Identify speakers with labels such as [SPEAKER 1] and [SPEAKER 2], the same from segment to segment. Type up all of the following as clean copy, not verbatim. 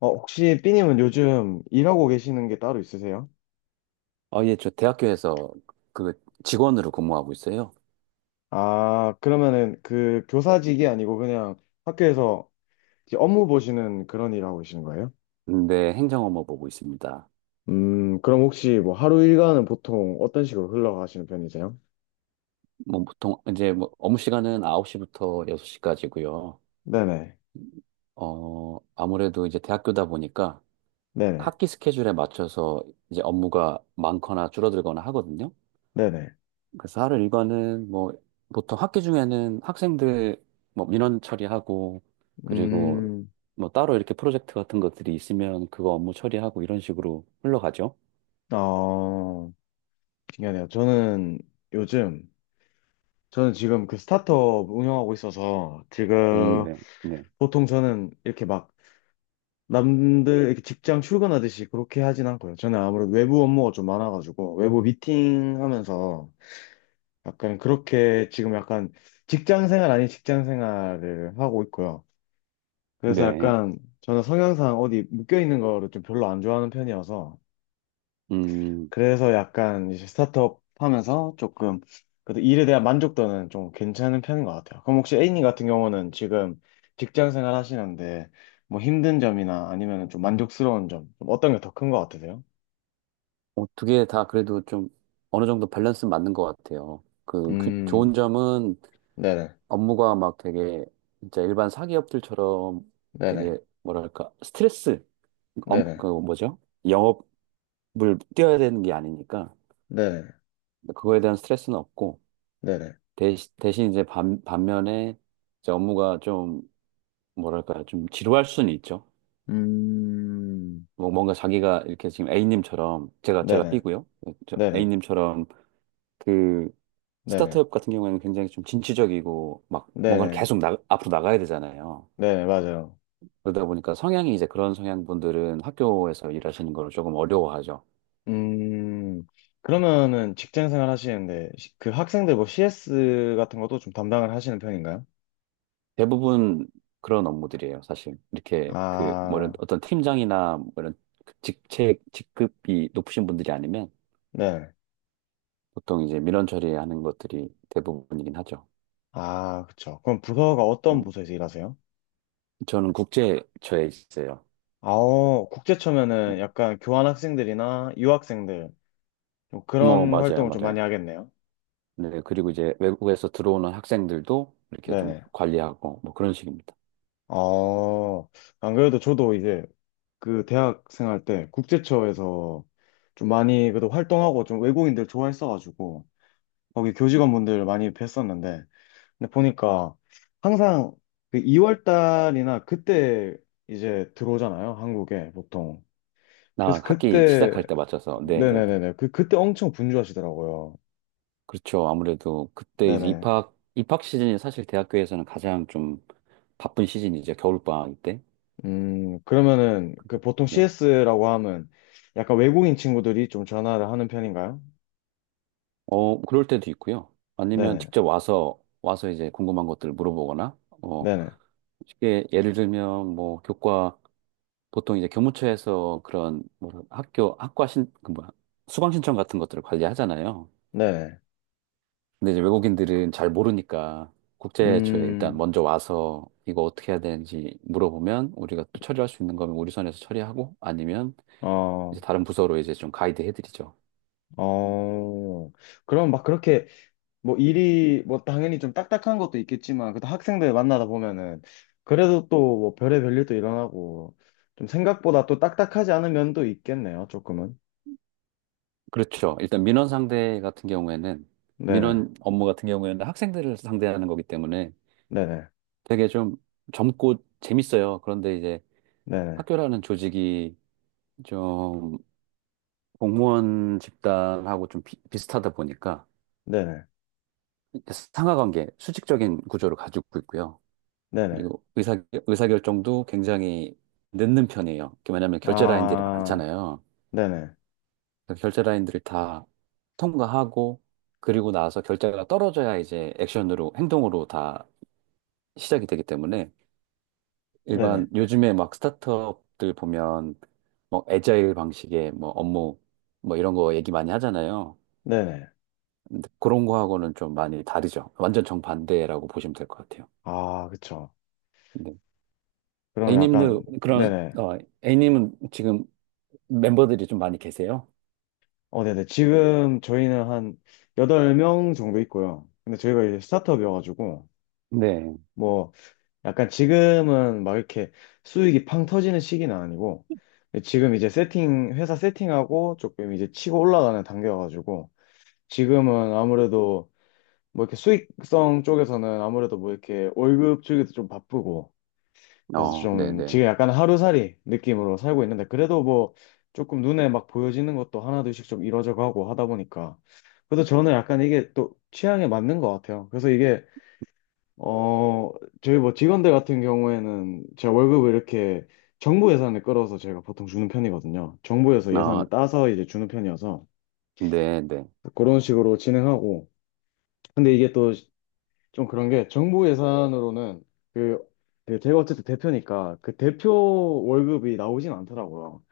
[SPEAKER 1] 혹시 삐님은 요즘 일하고 계시는 게 따로 있으세요?
[SPEAKER 2] 아, 예, 저 대학교에서 그 직원으로 근무하고 있어요.
[SPEAKER 1] 아, 그러면은 그 교사직이 아니고 그냥 학교에서 이제 업무 보시는 그런 일 하고 계시는 거예요?
[SPEAKER 2] 근데 행정 업무 보고 있습니다.
[SPEAKER 1] 그럼 혹시 뭐 하루 일과는 보통 어떤 식으로 흘러가시는 편이세요?
[SPEAKER 2] 뭐 보통 이제 뭐 업무 시간은 9시부터 6시까지고요.
[SPEAKER 1] 네네,
[SPEAKER 2] 아무래도 이제 대학교다 보니까
[SPEAKER 1] 네네,
[SPEAKER 2] 학기 스케줄에 맞춰서 이제 업무가 많거나 줄어들거나 하거든요.
[SPEAKER 1] 네네.
[SPEAKER 2] 그래서 하루 일과는 뭐 보통 학기 중에는 학생들 뭐 민원 처리하고 그리고
[SPEAKER 1] 음,
[SPEAKER 2] 뭐 따로 이렇게 프로젝트 같은 것들이 있으면 그거 업무 처리하고 이런 식으로 흘러가죠.
[SPEAKER 1] 어, 신기하네요. 요즘, 저는 지금 그 스타트업 운영하고 있어서 지금
[SPEAKER 2] 네. 네.
[SPEAKER 1] 보통 저는 이렇게 막 남들 이렇게 직장 출근하듯이 그렇게 하진 않고요. 저는 아무래도 외부 업무가 좀 많아가지고 외부 미팅 하면서 약간 그렇게 지금 약간 직장 생활 아닌 직장 생활을 하고 있고요. 그래서
[SPEAKER 2] 네.
[SPEAKER 1] 약간 저는 성향상 어디 묶여 있는 거를 좀 별로 안 좋아하는 편이어서
[SPEAKER 2] 음,
[SPEAKER 1] 그래서 약간 이제 스타트업 하면서 조금 그래도 일에 대한 만족도는 좀 괜찮은 편인 것 같아요. 그럼 혹시 A님 같은 경우는 지금 직장 생활 하시는데 뭐 힘든 점이나 아니면 좀 만족스러운 점좀 어떤 게 더 큰 것 같으세요?
[SPEAKER 2] 어떻게 다 그래도 좀 어느 정도 밸런스 맞는 것 같아요. 그, 그
[SPEAKER 1] 음,
[SPEAKER 2] 좋은 점은
[SPEAKER 1] 네네,
[SPEAKER 2] 업무가 막 되게 진짜 일반 사기업들처럼
[SPEAKER 1] 네네,
[SPEAKER 2] 되게 뭐랄까 스트레스, 업,
[SPEAKER 1] 네네,
[SPEAKER 2] 그 뭐죠? 영업을 뛰어야 되는 게 아니니까
[SPEAKER 1] 네네,
[SPEAKER 2] 그거에 대한 스트레스는 없고
[SPEAKER 1] 네네,
[SPEAKER 2] 대신 이제 반면에 이제 업무가 좀 뭐랄까 좀 지루할 수는 있죠.
[SPEAKER 1] 음,
[SPEAKER 2] 뭐 뭔가 자기가 이렇게 지금 A님처럼 제가
[SPEAKER 1] 네네,
[SPEAKER 2] B고요. 저
[SPEAKER 1] 네네,
[SPEAKER 2] A님처럼 그
[SPEAKER 1] 네네,
[SPEAKER 2] 스타트업 같은 경우에는 굉장히 좀 진취적이고 막 뭔가를
[SPEAKER 1] 네네,
[SPEAKER 2] 계속 나, 앞으로 나가야 되잖아요.
[SPEAKER 1] 네네, 맞아요.
[SPEAKER 2] 그러다 보니까 성향이 이제 그런 성향분들은 학교에서 일하시는 걸 조금 어려워하죠.
[SPEAKER 1] 음, 그러면은 직장 생활 하시는데, 그 학생들 뭐 CS 같은 것도 좀 담당을 하시는 편인가요?
[SPEAKER 2] 대부분 그런 업무들이에요, 사실. 이렇게 그 뭐 이런
[SPEAKER 1] 아,
[SPEAKER 2] 어떤 팀장이나 뭐 이런 그 직책, 직급이 높으신 분들이 아니면
[SPEAKER 1] 네.
[SPEAKER 2] 보통 이제 민원 처리하는 것들이 대부분이긴 하죠.
[SPEAKER 1] 아, 그쵸. 그럼 부서가 어떤
[SPEAKER 2] 음,
[SPEAKER 1] 부서에서 일하세요?
[SPEAKER 2] 저는 국제처에 있어요.
[SPEAKER 1] 아, 국제처면은 약간 교환 학생들이나 유학생들, 좀
[SPEAKER 2] 어,
[SPEAKER 1] 그런
[SPEAKER 2] 맞아요,
[SPEAKER 1] 활동을 좀 많이
[SPEAKER 2] 맞아요.
[SPEAKER 1] 하겠네요.
[SPEAKER 2] 네, 그리고 이제 외국에서 들어오는 학생들도 이렇게 좀
[SPEAKER 1] 네네.
[SPEAKER 2] 관리하고 뭐 그런 식입니다.
[SPEAKER 1] 어, 안 그래도 저도 이제 그 대학 생활 때 국제처에서 좀 많이 그래도 활동하고 좀 외국인들 좋아했어가지고, 거기 교직원분들 많이 뵀었는데, 근데 보니까 항상 그 2월 달이나 그때 이제 들어오잖아요, 한국에 보통.
[SPEAKER 2] 나
[SPEAKER 1] 그래서
[SPEAKER 2] 학기
[SPEAKER 1] 그때,
[SPEAKER 2] 시작할 때 맞춰서. 네, 네, 네.
[SPEAKER 1] 네네네네, 그때 엄청 분주하시더라고요.
[SPEAKER 2] 그렇죠. 아무래도 그때 이제
[SPEAKER 1] 네네.
[SPEAKER 2] 입학 시즌이 사실 대학교에서는 가장 좀 바쁜 시즌이죠. 겨울방학 때.
[SPEAKER 1] 그러면은 그 보통
[SPEAKER 2] 네.
[SPEAKER 1] CS라고 하면 약간 외국인 친구들이 좀 전화를 하는 편인가요?
[SPEAKER 2] 그럴 때도 있고요. 아니면
[SPEAKER 1] 네네,
[SPEAKER 2] 직접 와서 이제 궁금한 것들을 물어보거나 어,
[SPEAKER 1] 네네,
[SPEAKER 2] 쉽게 예를 들면 뭐 교과 보통 이제 교무처에서 그런 뭐 학교 학과 신그 뭐야 수강 신청 같은 것들을 관리하잖아요.
[SPEAKER 1] 네네.
[SPEAKER 2] 근데 이제 외국인들은 잘 모르니까 국제처에 일단
[SPEAKER 1] 음
[SPEAKER 2] 먼저 와서 이거 어떻게 해야 되는지 물어보면 우리가 또 처리할 수 있는 거면 우리 선에서 처리하고 아니면 이제
[SPEAKER 1] 어
[SPEAKER 2] 다른 부서로 이제 좀 가이드 해드리죠.
[SPEAKER 1] 어 그럼 막 그렇게 뭐 일이 뭐 당연히 좀 딱딱한 것도 있겠지만 그래도 학생들 만나다 보면은 그래도 또 뭐 별의별 일도 일어나고 좀 생각보다 또 딱딱하지 않은 면도 있겠네요, 조금은.
[SPEAKER 2] 그렇죠. 일단 민원 상대 같은 경우에는
[SPEAKER 1] 네네.
[SPEAKER 2] 민원 업무 같은 경우에는 학생들을 상대하는 거기 때문에
[SPEAKER 1] 네네.
[SPEAKER 2] 되게 좀 젊고 재밌어요. 그런데 이제
[SPEAKER 1] 네네.
[SPEAKER 2] 학교라는 조직이 좀 공무원 집단하고 좀 비슷하다 보니까
[SPEAKER 1] 네네.
[SPEAKER 2] 상하 관계, 수직적인 구조를 가지고 있고요.
[SPEAKER 1] 네네.
[SPEAKER 2] 그리고 의사결정도 굉장히 늦는 편이에요. 왜냐하면 결제 라인들이
[SPEAKER 1] 아,
[SPEAKER 2] 많잖아요.
[SPEAKER 1] 네네.
[SPEAKER 2] 그래서 결제 라인들을 다 통과하고 그리고 나서 결제가 떨어져야 이제 액션으로 행동으로 다 시작이 되기 때문에
[SPEAKER 1] 네네.
[SPEAKER 2] 일반 요즘에 막 스타트업들 보면 뭐 애자일 방식의 뭐 업무 뭐 이런 거 얘기 많이 하잖아요.
[SPEAKER 1] 네네.
[SPEAKER 2] 근데 그런 거하고는 좀 많이 다르죠. 완전 정반대라고 보시면 될 것 같아요.
[SPEAKER 1] 아, 그쵸. 그럼 약간
[SPEAKER 2] A님도 그런
[SPEAKER 1] 네네.
[SPEAKER 2] 어 A님은 지금 멤버들이 좀 많이 계세요?
[SPEAKER 1] 어, 네네. 지금 저희는 한 여덟 명 정도 있고요. 근데 저희가 이제 스타트업이어가지고
[SPEAKER 2] 네,
[SPEAKER 1] 뭐 약간 지금은 막 이렇게 수익이 팡 터지는 시기는 아니고 지금 이제 세팅 회사 세팅하고 조금 이제 치고 올라가는 단계여가지고 지금은 아무래도 뭐 이렇게 수익성 쪽에서는 아무래도 뭐 이렇게 월급 주기도 좀 바쁘고 그래서
[SPEAKER 2] 어,
[SPEAKER 1] 좀
[SPEAKER 2] 네네.
[SPEAKER 1] 지금 약간 하루살이 느낌으로 살고 있는데 그래도 뭐 조금 눈에 막 보여지는 것도 하나둘씩 좀 이뤄져 가고 하다 보니까 그래도 저는 약간 이게 또 취향에 맞는 것 같아요. 그래서 이게, 어, 저희 뭐 직원들 같은 경우에는 제가 월급을 이렇게 정부 예산을 끌어서 제가 보통 주는 편이거든요. 정부에서
[SPEAKER 2] 아,
[SPEAKER 1] 예산을 따서 이제 주는 편이어서
[SPEAKER 2] 네네.
[SPEAKER 1] 그런 식으로 진행하고. 근데 이게 또 좀 그런 게 정부 예산으로는 그, 그 제가 어쨌든 대표니까 그 대표 월급이 나오진 않더라고요.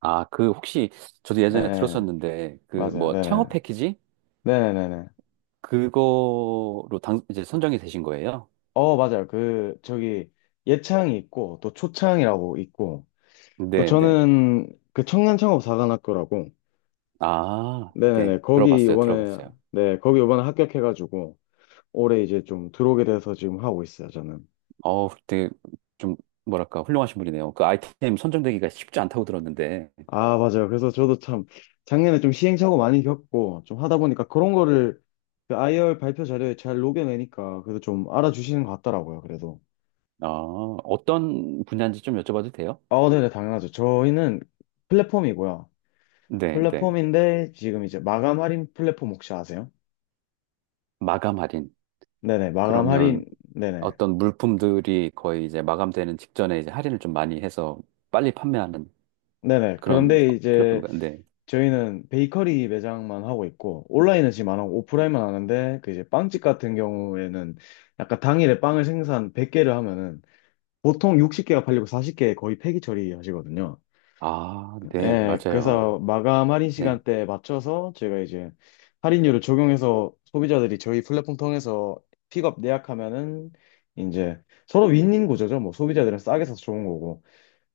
[SPEAKER 2] 아, 그 혹시 저도
[SPEAKER 1] 예,
[SPEAKER 2] 예전에
[SPEAKER 1] 예.
[SPEAKER 2] 들었었는데 그
[SPEAKER 1] 맞아요.
[SPEAKER 2] 뭐
[SPEAKER 1] 네네.
[SPEAKER 2] 창업 패키지
[SPEAKER 1] 네네네네.
[SPEAKER 2] 그거로 당 이제 선정이 되신 거예요?
[SPEAKER 1] 어, 맞아요. 그, 저기 예창이 있고 또 초창이라고 있고 또
[SPEAKER 2] 네네.
[SPEAKER 1] 저는 그 청년창업사관학교라고
[SPEAKER 2] 아,
[SPEAKER 1] 네네네.
[SPEAKER 2] 네.
[SPEAKER 1] 거기
[SPEAKER 2] 들어봤어요,
[SPEAKER 1] 이번에,
[SPEAKER 2] 들어봤어요.
[SPEAKER 1] 네, 거기 이번에 합격해가지고, 올해 이제 좀 들어오게 돼서 지금 하고 있어요, 저는.
[SPEAKER 2] 어, 되게 좀 뭐랄까 훌륭하신 분이네요. 그 아이템 선정되기가 쉽지 않다고 들었는데,
[SPEAKER 1] 아, 맞아요. 그래서 저도 참, 작년에 좀 시행착오 많이 겪고, 좀 하다 보니까 그런 거를 그 IR 발표 자료에 잘 녹여내니까, 그래도 좀 알아주시는 것 같더라고요, 그래도.
[SPEAKER 2] 아, 어떤 분야인지 좀 여쭤봐도 돼요?
[SPEAKER 1] 아, 네네, 당연하죠. 저희는 플랫폼이고요.
[SPEAKER 2] 네네.
[SPEAKER 1] 플랫폼인데, 지금 이제 마감 할인 플랫폼 혹시 아세요?
[SPEAKER 2] 마감 할인.
[SPEAKER 1] 네네, 마감 할인,
[SPEAKER 2] 그러면
[SPEAKER 1] 네네.
[SPEAKER 2] 어떤 물품들이 거의 이제 마감되는 직전에 이제 할인을 좀 많이 해서 빨리 판매하는
[SPEAKER 1] 네네.
[SPEAKER 2] 그런
[SPEAKER 1] 그런데 이제
[SPEAKER 2] 플랫폼인가요? 네.
[SPEAKER 1] 저희는 베이커리 매장만 하고 있고 온라인은 지금 안 하고 오프라인만 하는데 그 이제 빵집 같은 경우에는 약간 당일에 빵을 생산 100개를 하면은 보통 60개가 팔리고 40개 거의 폐기 처리하시거든요.
[SPEAKER 2] 아, 네,
[SPEAKER 1] 예, 그래서
[SPEAKER 2] 맞아요.
[SPEAKER 1] 마감 할인
[SPEAKER 2] 네.
[SPEAKER 1] 시간대에 맞춰서 저희가 이제 할인율을 적용해서 소비자들이 저희 플랫폼 통해서 픽업 예약하면은 이제 서로 윈윈 구조죠. 뭐 소비자들은 싸게 사서 좋은 거고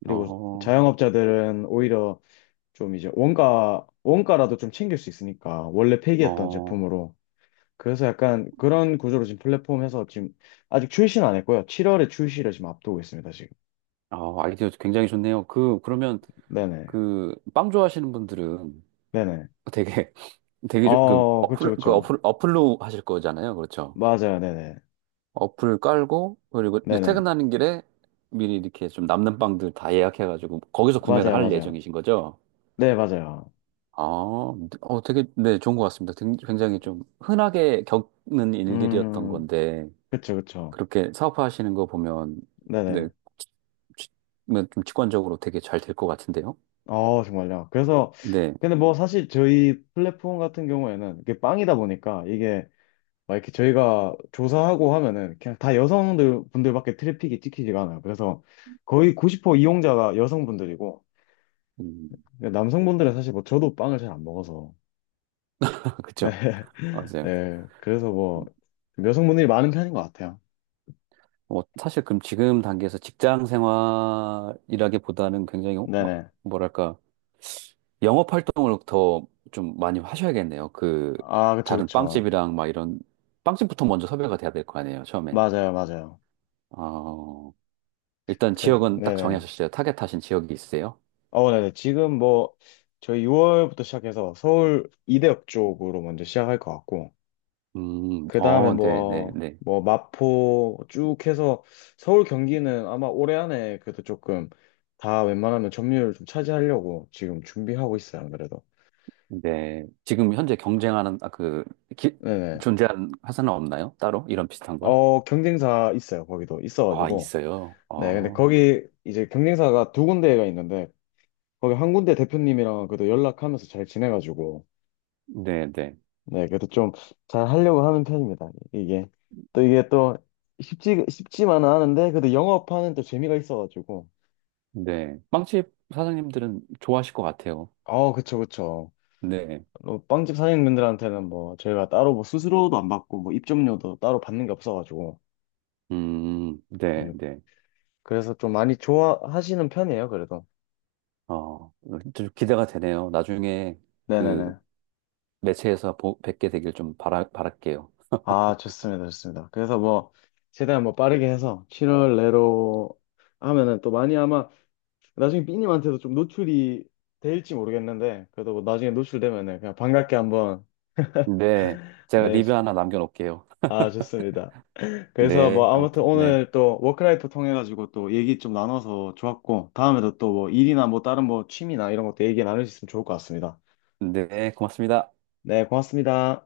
[SPEAKER 1] 그리고
[SPEAKER 2] 어,
[SPEAKER 1] 자영업자들은 오히려 좀 이제 원가, 원가라도 좀 챙길 수 있으니까, 원래 폐기했던
[SPEAKER 2] 어,
[SPEAKER 1] 제품으로. 그래서 약간 그런 구조로 지금 플랫폼에서 지금 아직 출시는 안 했고요. 7월에 출시를 지금 앞두고 있습니다, 지금.
[SPEAKER 2] 어, 아이디어 굉장히 좋네요. 그, 그러면
[SPEAKER 1] 네네.
[SPEAKER 2] 그 빵 좋아하시는 분들은
[SPEAKER 1] 네네.
[SPEAKER 2] 되게, 되게 좀
[SPEAKER 1] 어, 그쵸, 그쵸.
[SPEAKER 2] 어플로 하실 거잖아요. 그렇죠.
[SPEAKER 1] 맞아요, 네네.
[SPEAKER 2] 어플 깔고, 그리고 이제
[SPEAKER 1] 네네.
[SPEAKER 2] 퇴근하는 길에 미리 이렇게 좀 남는 빵들 다 예약해가지고 거기서 구매를
[SPEAKER 1] 맞아요,
[SPEAKER 2] 할
[SPEAKER 1] 맞아요.
[SPEAKER 2] 예정이신 거죠?
[SPEAKER 1] 네, 맞아요.
[SPEAKER 2] 아, 어, 되게, 네, 좋은 것 같습니다. 굉장히 좀 흔하게 겪는 일들이었던
[SPEAKER 1] 음,
[SPEAKER 2] 건데,
[SPEAKER 1] 그쵸, 그쵸.
[SPEAKER 2] 그렇게 사업화하시는 거 보면, 네,
[SPEAKER 1] 네네.
[SPEAKER 2] 뭐, 좀 직관적으로 되게 잘 될 것 같은데요?
[SPEAKER 1] 어, 정말요. 그래서,
[SPEAKER 2] 네,
[SPEAKER 1] 근데 뭐 사실 저희 플랫폼 같은 경우에는 이게 빵이다 보니까 이게 막 이렇게 저희가 조사하고 하면은 그냥 다 여성들 분들밖에 트래픽이 찍히지가 않아요. 그래서 거의 90% 이용자가 여성분들이고
[SPEAKER 2] 음,
[SPEAKER 1] 남성분들은 사실 뭐 저도 빵을 잘 안 먹어서 네,
[SPEAKER 2] 그쵸. 맞아요.
[SPEAKER 1] 네. 그래서 뭐 여성분들이 많은 편인 것 같아요.
[SPEAKER 2] 뭐 사실 그럼 지금 단계에서 직장 생활이라기보다는 굉장히 어, 막,
[SPEAKER 1] 네네.
[SPEAKER 2] 뭐랄까, 영업 활동을 더 좀 많이 하셔야겠네요. 그,
[SPEAKER 1] 아, 그쵸,
[SPEAKER 2] 다른
[SPEAKER 1] 그쵸.
[SPEAKER 2] 빵집이랑 막 이런, 빵집부터 먼저 섭외가 돼야 될 거 아니에요, 처음엔.
[SPEAKER 1] 맞아요, 맞아요.
[SPEAKER 2] 아 일단
[SPEAKER 1] 그
[SPEAKER 2] 지역은 딱
[SPEAKER 1] 네네.
[SPEAKER 2] 정하셨어요. 타겟하신 지역이 있으세요?
[SPEAKER 1] 어 네네. 지금 뭐 저희 6월부터 시작해서 서울 이대역 쪽으로 먼저 시작할 것 같고 그 다음에
[SPEAKER 2] 어, 네, 네, 네.
[SPEAKER 1] 마포 쭉 해서 서울 경기는 아마 올해 안에 그래도 조금 다 웬만하면 점유율 좀 차지하려고 지금 준비하고 있어요, 안 그래도.
[SPEAKER 2] 네. 지금 현재 경쟁하는, 아, 그, 기,
[SPEAKER 1] 네네.
[SPEAKER 2] 존재하는 회사는 없나요? 따로? 이런 비슷한 걸?
[SPEAKER 1] 어, 경쟁사 있어요, 거기도.
[SPEAKER 2] 아,
[SPEAKER 1] 있어가지고.
[SPEAKER 2] 있어요.
[SPEAKER 1] 네, 근데
[SPEAKER 2] 어,
[SPEAKER 1] 거기 이제 경쟁사가 두 군데가 있는데, 거기 한 군데 대표님이랑 그래도 연락하면서 잘 지내가지고,
[SPEAKER 2] 네, 네,
[SPEAKER 1] 네, 그래도 좀 잘 하려고 하는 편입니다, 이게. 또 이게 또 쉽지, 쉽지만은 않은데, 그래도 영업하는 또 재미가 있어가지고.
[SPEAKER 2] 네. 빵집 사장님들은 좋아하실 것 같아요.
[SPEAKER 1] 어, 그쵸, 그쵸.
[SPEAKER 2] 네.
[SPEAKER 1] 뭐 빵집 사장님들한테는 뭐 저희가 따로 뭐 수수료도 안 받고 뭐 입점료도 따로 받는 게 없어가지고
[SPEAKER 2] 네,
[SPEAKER 1] 음,
[SPEAKER 2] 네.
[SPEAKER 1] 그래서 좀 많이 좋아하시는 편이에요 그래도.
[SPEAKER 2] 어, 좀 기대가 되네요. 나중에 그
[SPEAKER 1] 네네네.
[SPEAKER 2] 매체에서 뵙게 되길 좀 바랄게요.
[SPEAKER 1] 아, 좋습니다, 좋습니다. 그래서 뭐 최대한 뭐 빠르게 해서 7월 내로 하면은 또 많이 아마 나중에 삐님한테도 좀 노출이 될지 모르겠는데 그래도 뭐 나중에 노출되면은 그냥 반갑게 한번
[SPEAKER 2] 네. 제가
[SPEAKER 1] 네.
[SPEAKER 2] 리뷰 하나 남겨놓을게요.
[SPEAKER 1] 아, 좋습니다. 그래서
[SPEAKER 2] 네.
[SPEAKER 1] 뭐 아무튼
[SPEAKER 2] 아무튼, 네.
[SPEAKER 1] 오늘 또 워크라이프 통해가지고 또 얘기 좀 나눠서 좋았고 다음에도 또 뭐 일이나 뭐 다른 뭐 취미나 이런 것도 얘기 나눌 수 있으면 좋을 것 같습니다.
[SPEAKER 2] 네, 고맙습니다.
[SPEAKER 1] 네, 고맙습니다.